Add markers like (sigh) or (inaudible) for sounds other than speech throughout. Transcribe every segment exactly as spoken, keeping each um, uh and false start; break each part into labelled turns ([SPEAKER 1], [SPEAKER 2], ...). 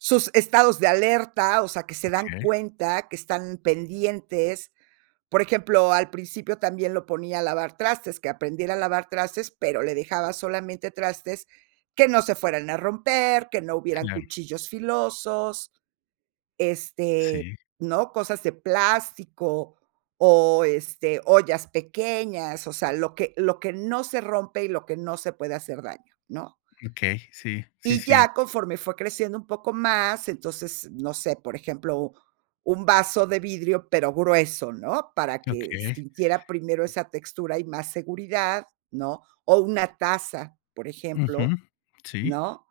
[SPEAKER 1] Sus estados de alerta, o sea, que se dan
[SPEAKER 2] Okey.
[SPEAKER 1] cuenta que están pendientes. Por ejemplo, al principio, también lo ponía a lavar trastes, que aprendiera a lavar trastes, pero le dejaba solamente trastes que no se fueran a romper, que no hubieran
[SPEAKER 2] Claro.
[SPEAKER 1] cuchillos filosos, este,
[SPEAKER 2] Sí.
[SPEAKER 1] ¿no? Cosas de plástico o, este, ollas pequeñas, o sea, lo que lo que no se rompe y lo que no se puede hacer daño, ¿no?
[SPEAKER 2] Okey, sí. Sí,
[SPEAKER 1] Y
[SPEAKER 2] sí.
[SPEAKER 1] ya, conforme fue creciendo un poco más, entonces, no sé, por ejemplo, un vaso de vidrio, pero grueso, ¿no? Para que
[SPEAKER 2] Okey.
[SPEAKER 1] sintiera primero esa textura y más seguridad, ¿no? O una taza, por ejemplo,
[SPEAKER 2] Ujú. Sí.
[SPEAKER 1] ¿no?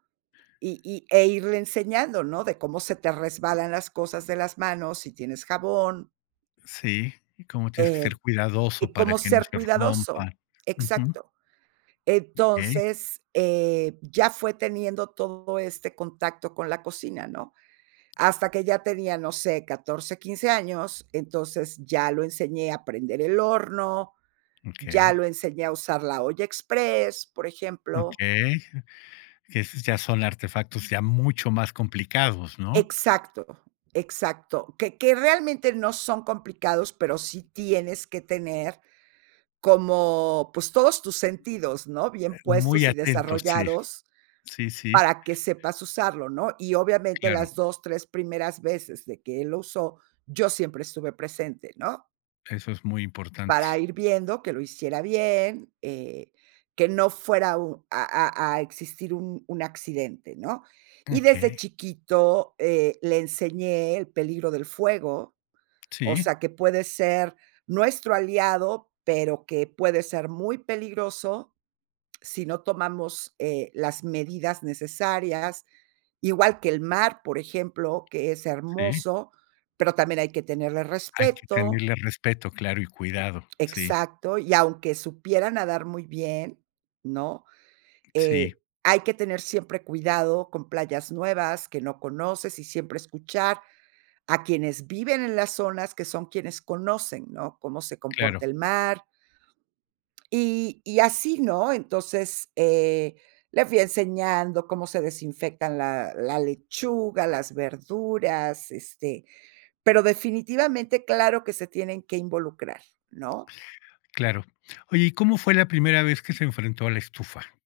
[SPEAKER 1] Y y, e irle enseñando, ¿no? De cómo se te resbalan las cosas de las manos, si tienes jabón.
[SPEAKER 2] Sí, y como tienes que
[SPEAKER 1] Eh,
[SPEAKER 2] ser cuidadoso, para
[SPEAKER 1] como
[SPEAKER 2] que no
[SPEAKER 1] ser
[SPEAKER 2] se
[SPEAKER 1] cuidadoso.
[SPEAKER 2] rompan. Ujú.
[SPEAKER 1] Exacto.
[SPEAKER 2] Okey.
[SPEAKER 1] Entonces, eh, ya fue teniendo todo este contacto con la cocina, ¿no? Hasta que ya tenía, no sé, catorce, quince años, entonces ya lo enseñé a prender el horno, ya lo
[SPEAKER 2] Okey.
[SPEAKER 1] enseñé a usar la olla exprés, por
[SPEAKER 2] Okey.
[SPEAKER 1] ejemplo.
[SPEAKER 2] (chuckles) Esos ya son artefactos ya mucho más complicados, ¿no?
[SPEAKER 1] Exacto, exacto, que que realmente no son complicados, pero sí tienes que tener como, pues, todos tus sentidos, ¿no? Bien
[SPEAKER 2] Eh, muy
[SPEAKER 1] puestos y
[SPEAKER 2] atento, sí,
[SPEAKER 1] desarrollados,
[SPEAKER 2] sí, sí.
[SPEAKER 1] para que sepas usarlo, ¿no? Y, obviamente,
[SPEAKER 2] Claro.
[SPEAKER 1] las dos, tres primeras veces de que él lo usó, yo siempre estuve presente, ¿no?
[SPEAKER 2] Eso es muy importante.
[SPEAKER 1] Para ir viendo que lo hiciera bien, eh, que no fuera u a a a existir un un accidente, ¿no? Y desde
[SPEAKER 2] Okey.
[SPEAKER 1] chiquito, eh, le enseñé el peligro del fuego, o
[SPEAKER 2] Sí.
[SPEAKER 1] sea, que puede ser, nuestro aliado, pero que puede ser muy peligroso si no tomamos, eh, las medidas necesarias. Igual que el mar, por ejemplo, que es
[SPEAKER 2] Sí.
[SPEAKER 1] hermoso, pero también hay que tenerle
[SPEAKER 2] Hay que
[SPEAKER 1] respeto.
[SPEAKER 2] tenerle respeto, claro y cuidado, sí.
[SPEAKER 1] Exacto. Y aunque supiera nadar muy bien, ¿no?
[SPEAKER 2] Sí.
[SPEAKER 1] Eh, hay que tener siempre cuidado con playas nuevas que no conoces, y siempre escuchar a quienes viven en las zonas, que son quienes conocen, ¿no? Cómo se
[SPEAKER 2] Claro.
[SPEAKER 1] comporta el mar. Y y así, ¿no? Entonces, eh, le fui enseñando cómo se desinfectan la la lechuga, las verduras, este, pero, definitivamente, claro que se tienen que involucrar, ¿no?
[SPEAKER 2] Claro. Oye, ¿y cómo fue la primera vez que se enfrentó a la estufa?